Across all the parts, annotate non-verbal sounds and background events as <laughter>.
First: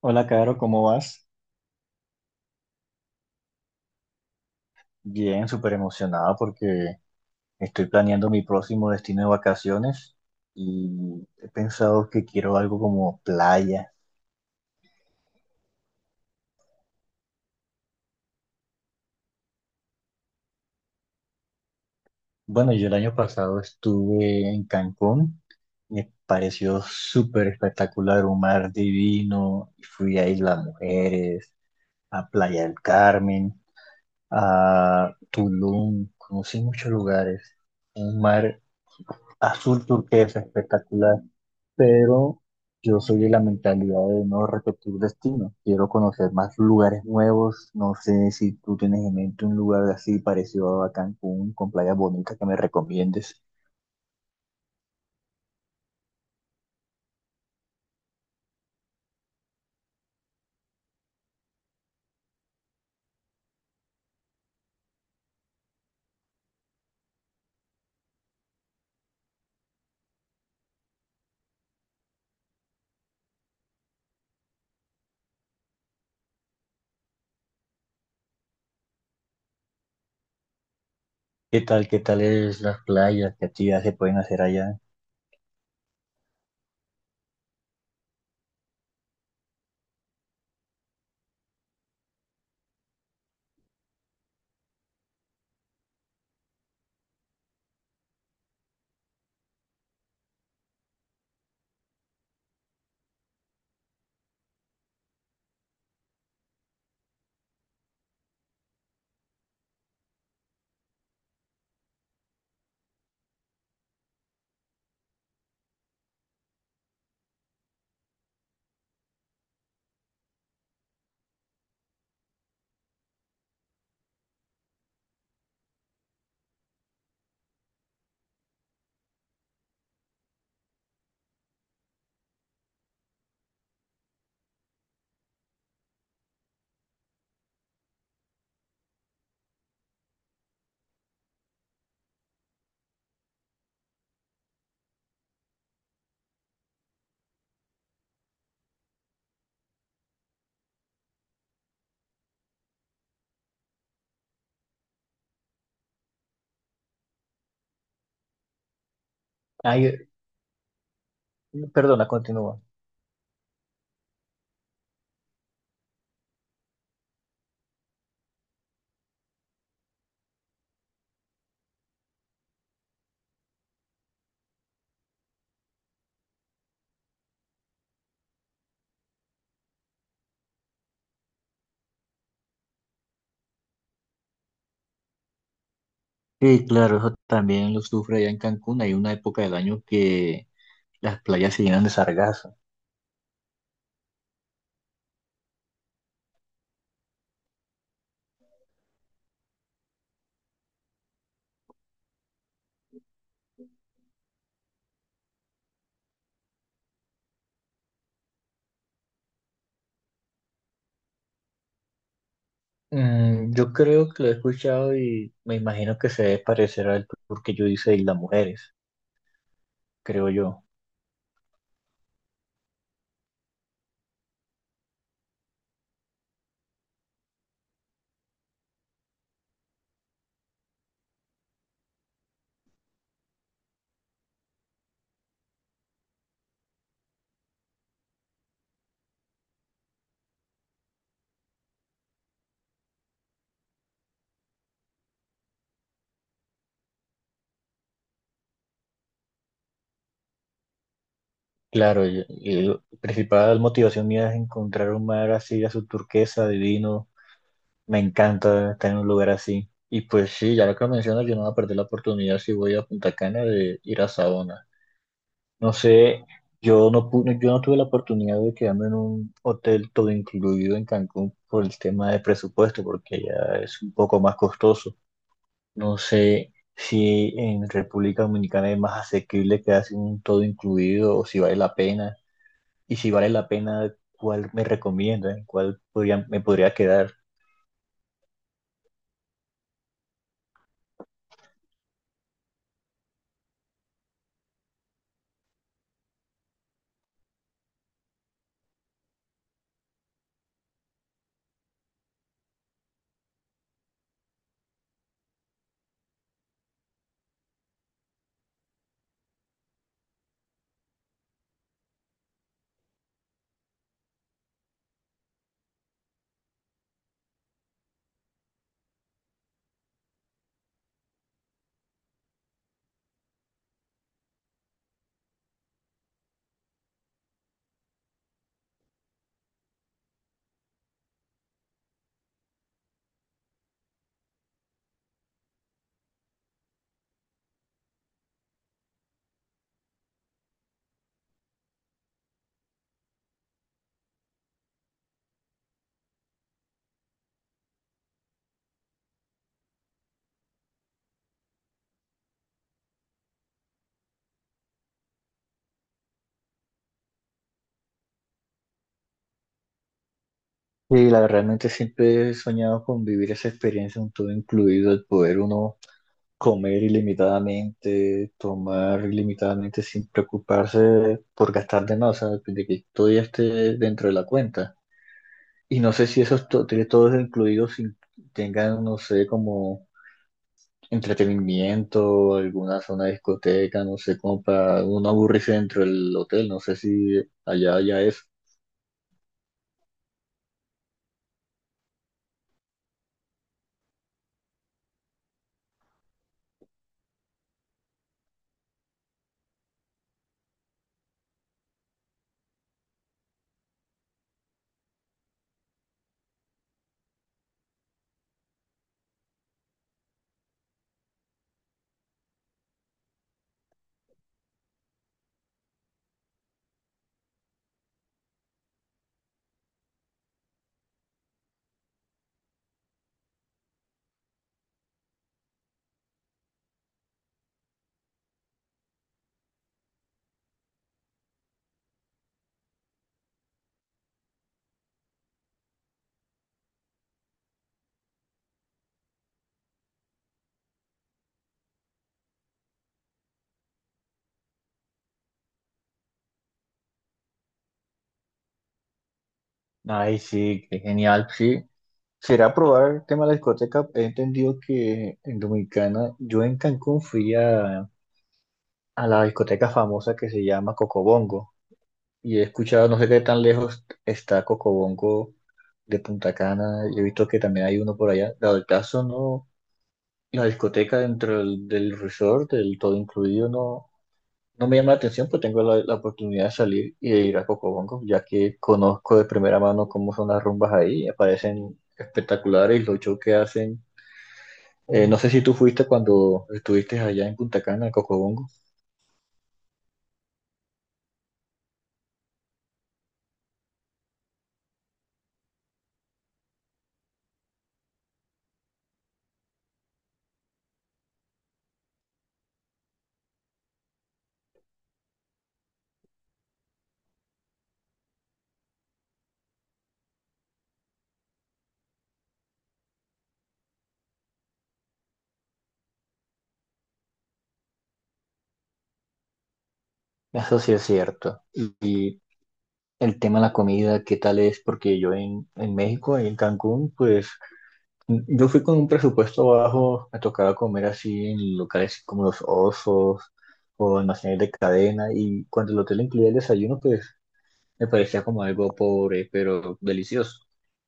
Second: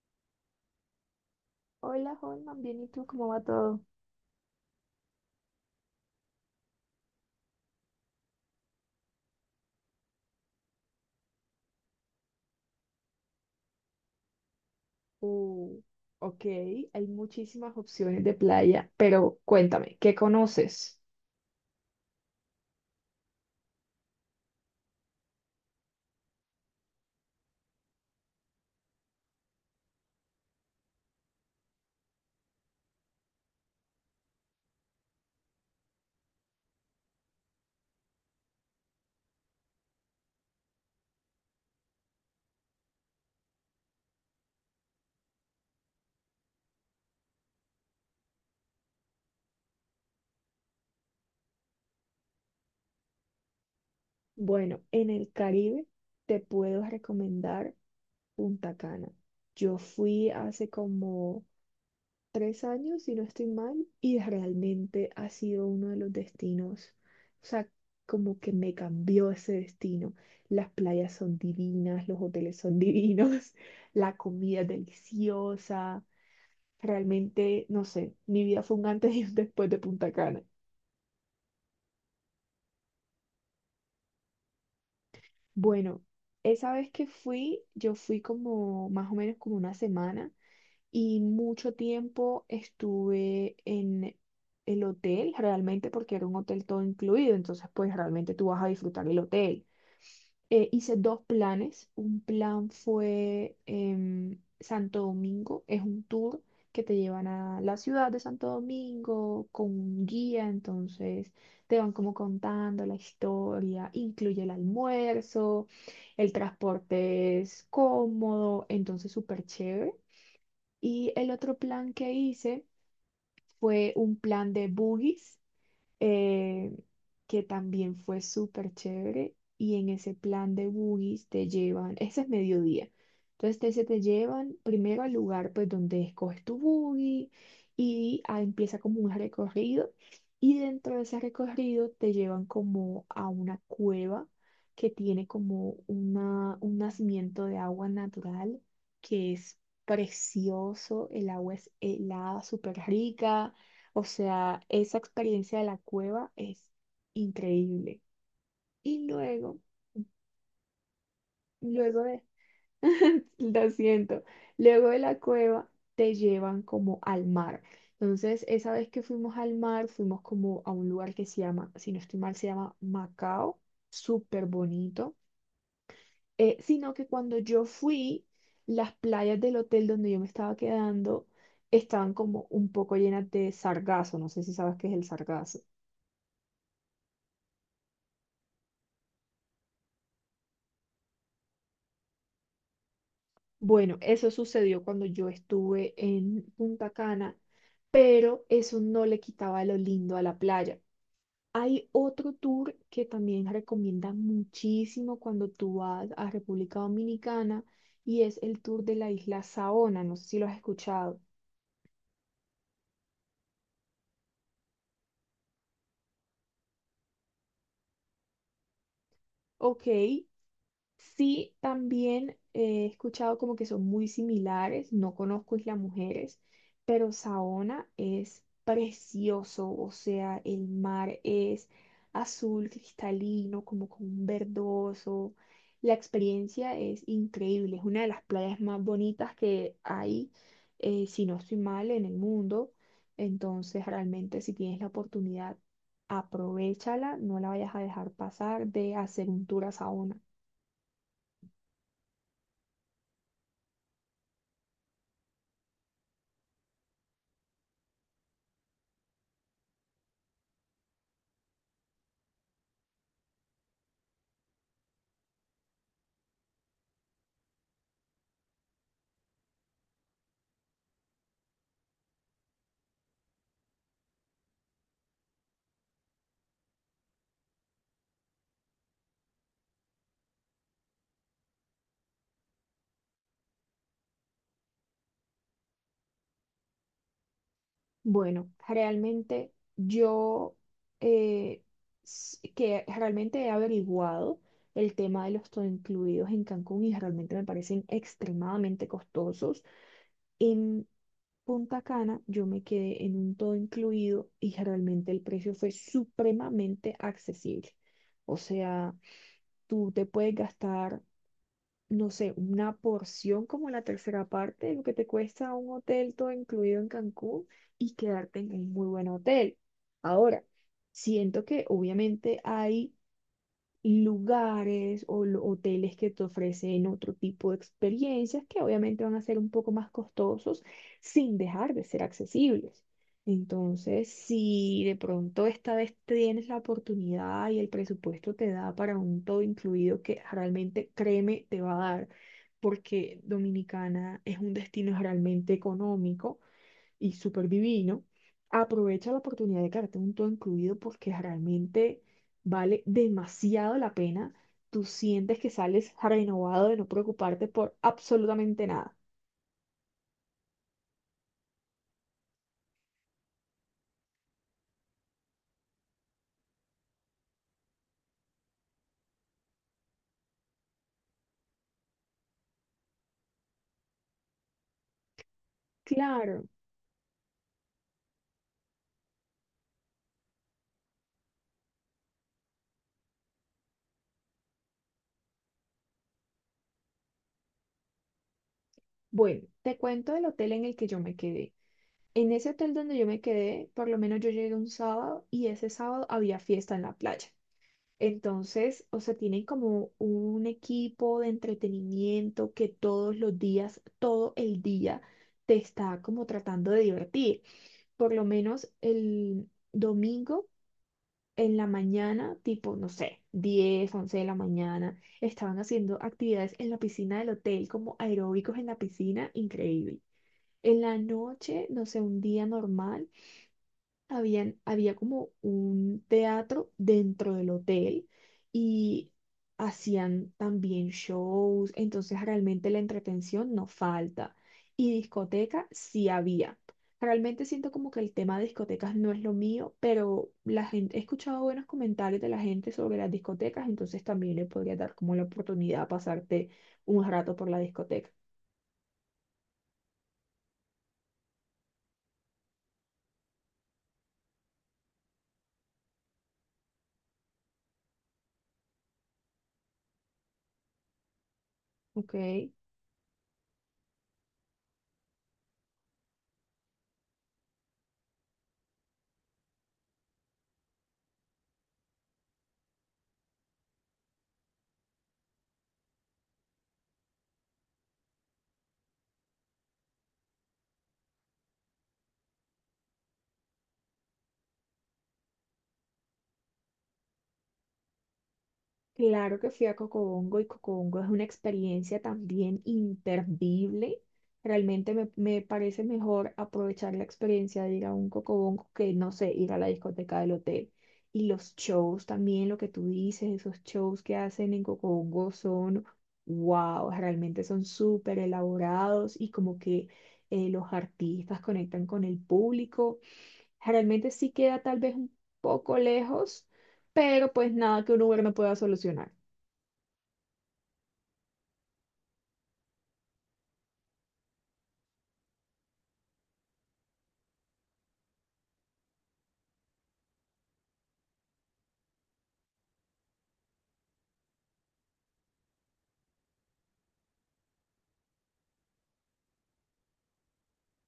Hola, Caro, ¿cómo vas? Hola, Holman, bien, ¿y tú cómo va todo? Bien, súper emocionada porque estoy planeando mi próximo destino de vacaciones y he pensado que quiero algo como playa. Uh, ok, hay muchísimas opciones de playa, pero cuéntame, ¿qué conoces? Bueno, yo el año pasado estuve en Cancún, me pareció súper espectacular, un mar divino, fui a Isla Mujeres, a Playa del Carmen, a Tulum, conocí muchos lugares, un mar azul turquesa espectacular. Pero yo soy de la mentalidad de no repetir destino. Quiero conocer más lugares nuevos. No sé si tú tienes en mente un lugar así parecido a Cancún, con playas bonitas que me recomiendes. Bueno, en el Caribe te puedo recomendar Punta Cana. Yo fui hace como 3 años, si no estoy mal, y realmente ha sido uno de los destinos, o sea, como que me cambió ese destino. Las playas son divinas, los hoteles son divinos, <laughs> la comida es deliciosa. Realmente, no sé, mi vida fue un antes y un después de Punta Cana. Qué tal es las playas? ¿Qué actividades se pueden hacer allá? Bueno, esa vez que fui, yo fui como más o menos como una semana y mucho tiempo estuve en el hotel, realmente porque era un hotel todo incluido, entonces pues realmente tú vas a disfrutar el hotel. Hice dos planes. Un plan fue Santo Domingo, es un tour que te llevan a la ciudad de Santo Domingo con un guía, entonces te van como contando la historia, incluye el almuerzo, el transporte es cómodo, entonces súper chévere. Y el otro plan que hice fue un plan de boogies eh, que también fue súper chévere. Y en ese plan de boogies te llevan, ese es mediodía. Entonces te, se te llevan primero al lugar pues donde escoges tu boogie y ah, empieza como un recorrido. Y dentro de ese recorrido te llevan como a una cueva que tiene como un nacimiento de agua natural que es precioso, el agua es helada, súper rica, o sea, esa experiencia de la cueva es increíble. Y luego, Ay, luego perdona, de, continúa. <laughs> lo siento, luego de la cueva te llevan como al mar. Entonces, esa vez que fuimos al mar, fuimos como a un lugar que se llama, si no estoy mal, se llama Macao, súper bonito. Sino que cuando yo fui, las playas del hotel donde yo me estaba quedando estaban como un poco llenas de sargazo. No sé si sabes qué es el sargazo. Sí, claro, eso también lo sufre allá en Cancún. Hay una época del año que las playas se llenan de sargazo. Bueno, eso sucedió cuando yo estuve en Punta Cana, pero eso no le quitaba lo lindo a la playa. Hay otro tour que también recomienda muchísimo cuando tú vas a República Dominicana y es el tour de la isla Saona. No sé si lo has escuchado. Mm, yo creo que lo he escuchado y me imagino que se debe parecer al tour que yo hice de Islas Mujeres. Ok. Creo yo. Sí, también he escuchado como que son muy similares, no conozco Isla Mujeres, pero Saona es precioso, o sea, el mar es azul cristalino, como con un verdoso. La experiencia es increíble, es una de las playas más bonitas que hay, si no estoy mal, en el mundo. Entonces, realmente si tienes la oportunidad, aprovéchala, no la vayas a dejar pasar de hacer un tour a Saona. Claro, y la principal motivación mía es encontrar un mar así, azul turquesa, divino. Me encanta estar en un lugar así. Y pues sí, ya lo que mencionas, yo no voy a perder la oportunidad si voy a Punta Cana de ir a Saona. No sé, yo no pude, yo no tuve la oportunidad de quedarme en un hotel todo incluido en Cancún por el tema de presupuesto, porque ya es un poco más costoso. No sé si en República Dominicana es más asequible quedarse en un todo incluido o si vale la pena. Y si vale la pena, cuál me recomiendan, cuál podría, me podría quedar. Bueno, realmente yo eh, que realmente he averiguado el tema de los todo incluidos en Cancún y realmente me parecen extremadamente costosos. En Punta Cana yo me quedé en un todo incluido y realmente el precio fue supremamente accesible. O sea, tú te puedes gastar, no sé, una porción como la tercera parte de lo que te cuesta un hotel todo incluido en Cancún y quedarte en un muy buen hotel. Ahora, siento que obviamente hay lugares o hoteles que te ofrecen otro tipo de experiencias que obviamente van a ser un poco más costosos sin dejar de ser accesibles. Entonces, si de pronto esta vez tienes la oportunidad y el presupuesto te da para un todo incluido que realmente, créeme, te va a dar, porque Dominicana es un destino realmente económico y súper divino, aprovecha la oportunidad de quedarte un todo incluido porque realmente vale demasiado la pena. Tú sientes que sales renovado de no preocuparte por absolutamente nada. Y la verdad, realmente siempre he soñado con vivir esa experiencia, un todo incluido, el poder uno comer ilimitadamente, tomar ilimitadamente sin preocuparse por gastar de más, o sea, de que todo ya esté dentro de la cuenta. Y no sé si Claro. esos tiene todos incluidos tengan, no sé, como entretenimiento, alguna zona de discoteca, no sé, como para uno aburrirse dentro del hotel, no sé si allá ya es. Bueno, te cuento del hotel en el que yo me quedé. En ese hotel donde yo me quedé, por lo menos yo llegué un sábado y ese sábado había fiesta en la playa. Entonces, o sea, tienen como un equipo de entretenimiento que todos los días, todo el día, te está como tratando de divertir. Por lo menos el domingo en la mañana, tipo, no sé, 10 11 de la mañana, estaban haciendo actividades en la piscina del hotel, como aeróbicos en la piscina, increíble. En la noche, no sé, un día normal había como un teatro dentro del hotel y hacían también shows, entonces realmente la entretención no falta. Y discoteca sí había. Realmente siento como que el tema de discotecas no es lo mío, pero la gente, he escuchado buenos comentarios de la gente sobre las discotecas, entonces también le podría dar como la oportunidad a pasarte un rato por la discoteca. Ay, sí, qué genial, sí. Será probar el tema de la discoteca. He entendido que en Dominicana, yo en Cancún a la discoteca famosa que se llama Cocobongo, Ok. y he escuchado, no sé qué tan lejos está Cocobongo de Punta Cana, y he visto que también hay uno por allá. Dado el caso, no, la discoteca del resort, del todo incluido, no me llama la atención, pero tengo la oportunidad de salir y de ir a Cocobongo, ya que conozco de primera mano cómo son las rumbas ahí, me parecen espectaculares y los shows que hacen. No sé si tú fuiste cuando estuviste allá en Punta Cana, en Cocobongo. Claro que fui a Cocobongo y Cocobongo es una experiencia también imperdible. Realmente me parece mejor aprovechar la experiencia de ir a un Cocobongo que, no sé, ir a la discoteca del hotel. Y los shows también, lo que tú dices, esos shows que hacen en Cocobongo son, wow, realmente son súper elaborados y como que los artistas conectan con el público. Realmente sí queda tal vez un poco lejos, pero pues nada que un Uber no pueda solucionar. Eso sí es cierto. Y el tema de la comida, ¿qué tal es? Porque yo en México, en Cancún, pues yo fui con un presupuesto bajo, me tocaba comer así en locales como los osos o almacenes de cadena y cuando el hotel incluía el desayuno, pues me parecía como algo pobre, pero delicioso.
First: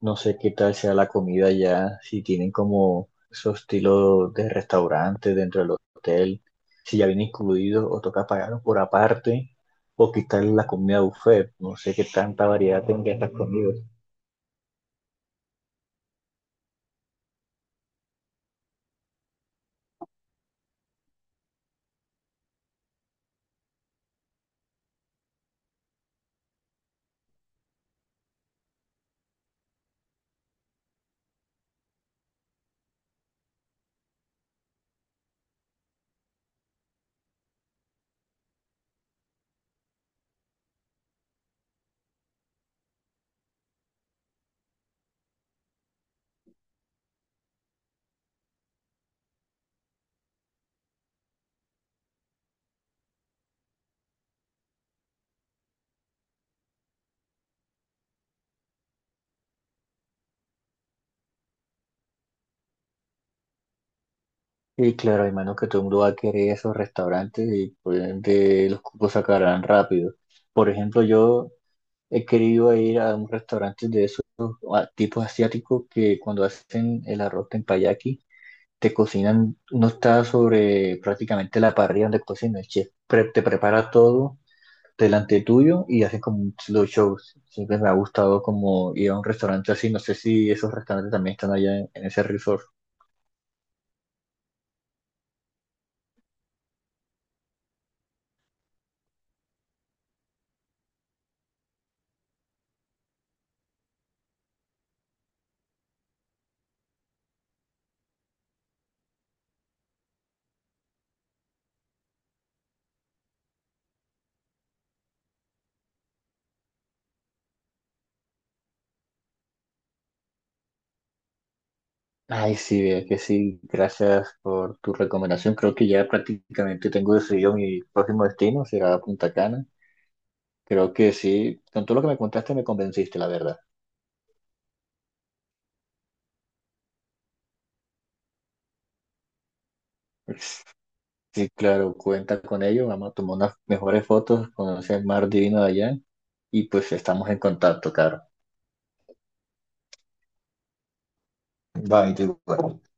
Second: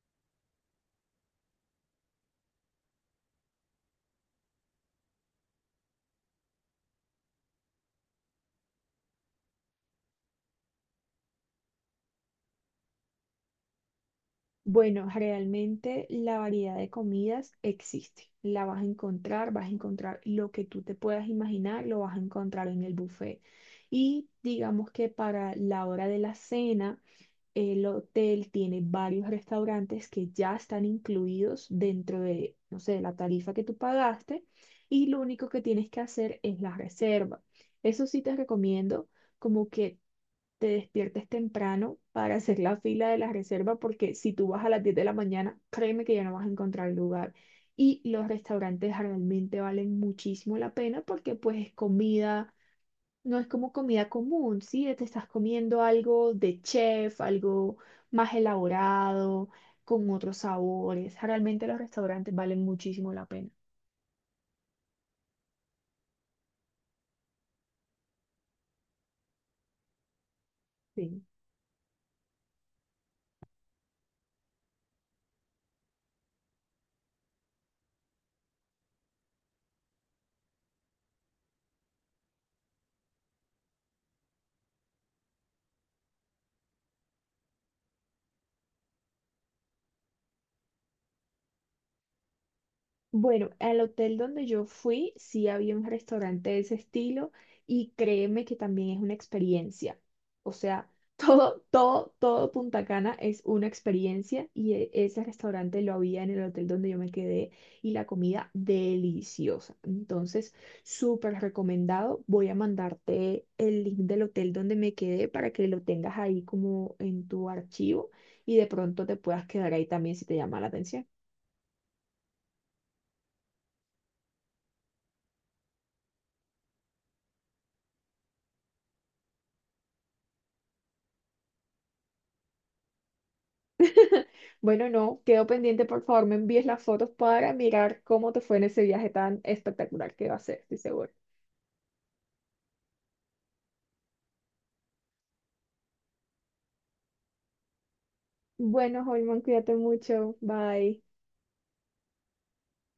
No sé qué tal sea la comida ya, si tienen como esos estilos de restaurante dentro del hotel, si ya viene incluido o toca pagarlo por aparte, o quitar la comida buffet. No sé qué tanta variedad tenga estas comidas. Bueno, realmente la variedad de comidas existe. La vas a encontrar lo que tú te puedas imaginar, lo vas a encontrar en el buffet. Y digamos que para la hora de la cena, el hotel tiene varios restaurantes que ya están incluidos dentro de, no sé, la tarifa que tú pagaste y lo único que tienes que hacer es la reserva. Eso sí te recomiendo como que te despiertes temprano para hacer la fila de la reserva, porque si tú vas a las 10 de la mañana, créeme que ya no vas a encontrar lugar. Y los restaurantes realmente valen muchísimo la pena porque pues es comida, no es como comida común, ¿sí? Te estás comiendo algo de chef, algo más elaborado, con otros sabores. Realmente los restaurantes valen muchísimo la pena. Y claro, hermano, que todo el mundo va a querer esos restaurantes y por ende los cupos sacarán rápido. Por ejemplo, Sí. yo he querido ir a un restaurante de esos tipos asiáticos que cuando hacen el arroz tempayaki te cocinan, no está sobre prácticamente la parrilla donde cocina el chef, te prepara todo delante tuyo y hacen como un slow show. Siempre me ha gustado como ir a un restaurante así, no sé si esos restaurantes también están allá en ese resort. Bueno, al hotel donde yo fui, sí había un restaurante de ese estilo y créeme que también es una experiencia. O sea, <laughs> todo, todo, todo Punta Cana es una experiencia y ese restaurante lo había en el hotel donde yo me quedé y la comida deliciosa. Entonces, súper recomendado. Voy a mandarte el link del hotel donde me quedé para que lo tengas ahí como en tu archivo y de pronto te puedas quedar ahí también si te llama la atención. Ay, sí, vea que sí, gracias por tu recomendación. Creo que ya prácticamente tengo decidido mi próximo destino, será Punta Cana. Creo que sí, con todo lo que me contaste me convenciste, la verdad. Bueno, no, quedo pendiente, por favor, me envíes las fotos para mirar cómo te fue en ese viaje tan espectacular que va a ser, <laughs> estoy seguro. Sí, claro, cuenta con ello, vamos a tomar unas mejores fotos, conocer el mar divino de allá y pues estamos en contacto, Caro. Bueno, Holman, cuídate mucho, bye. Bye, te-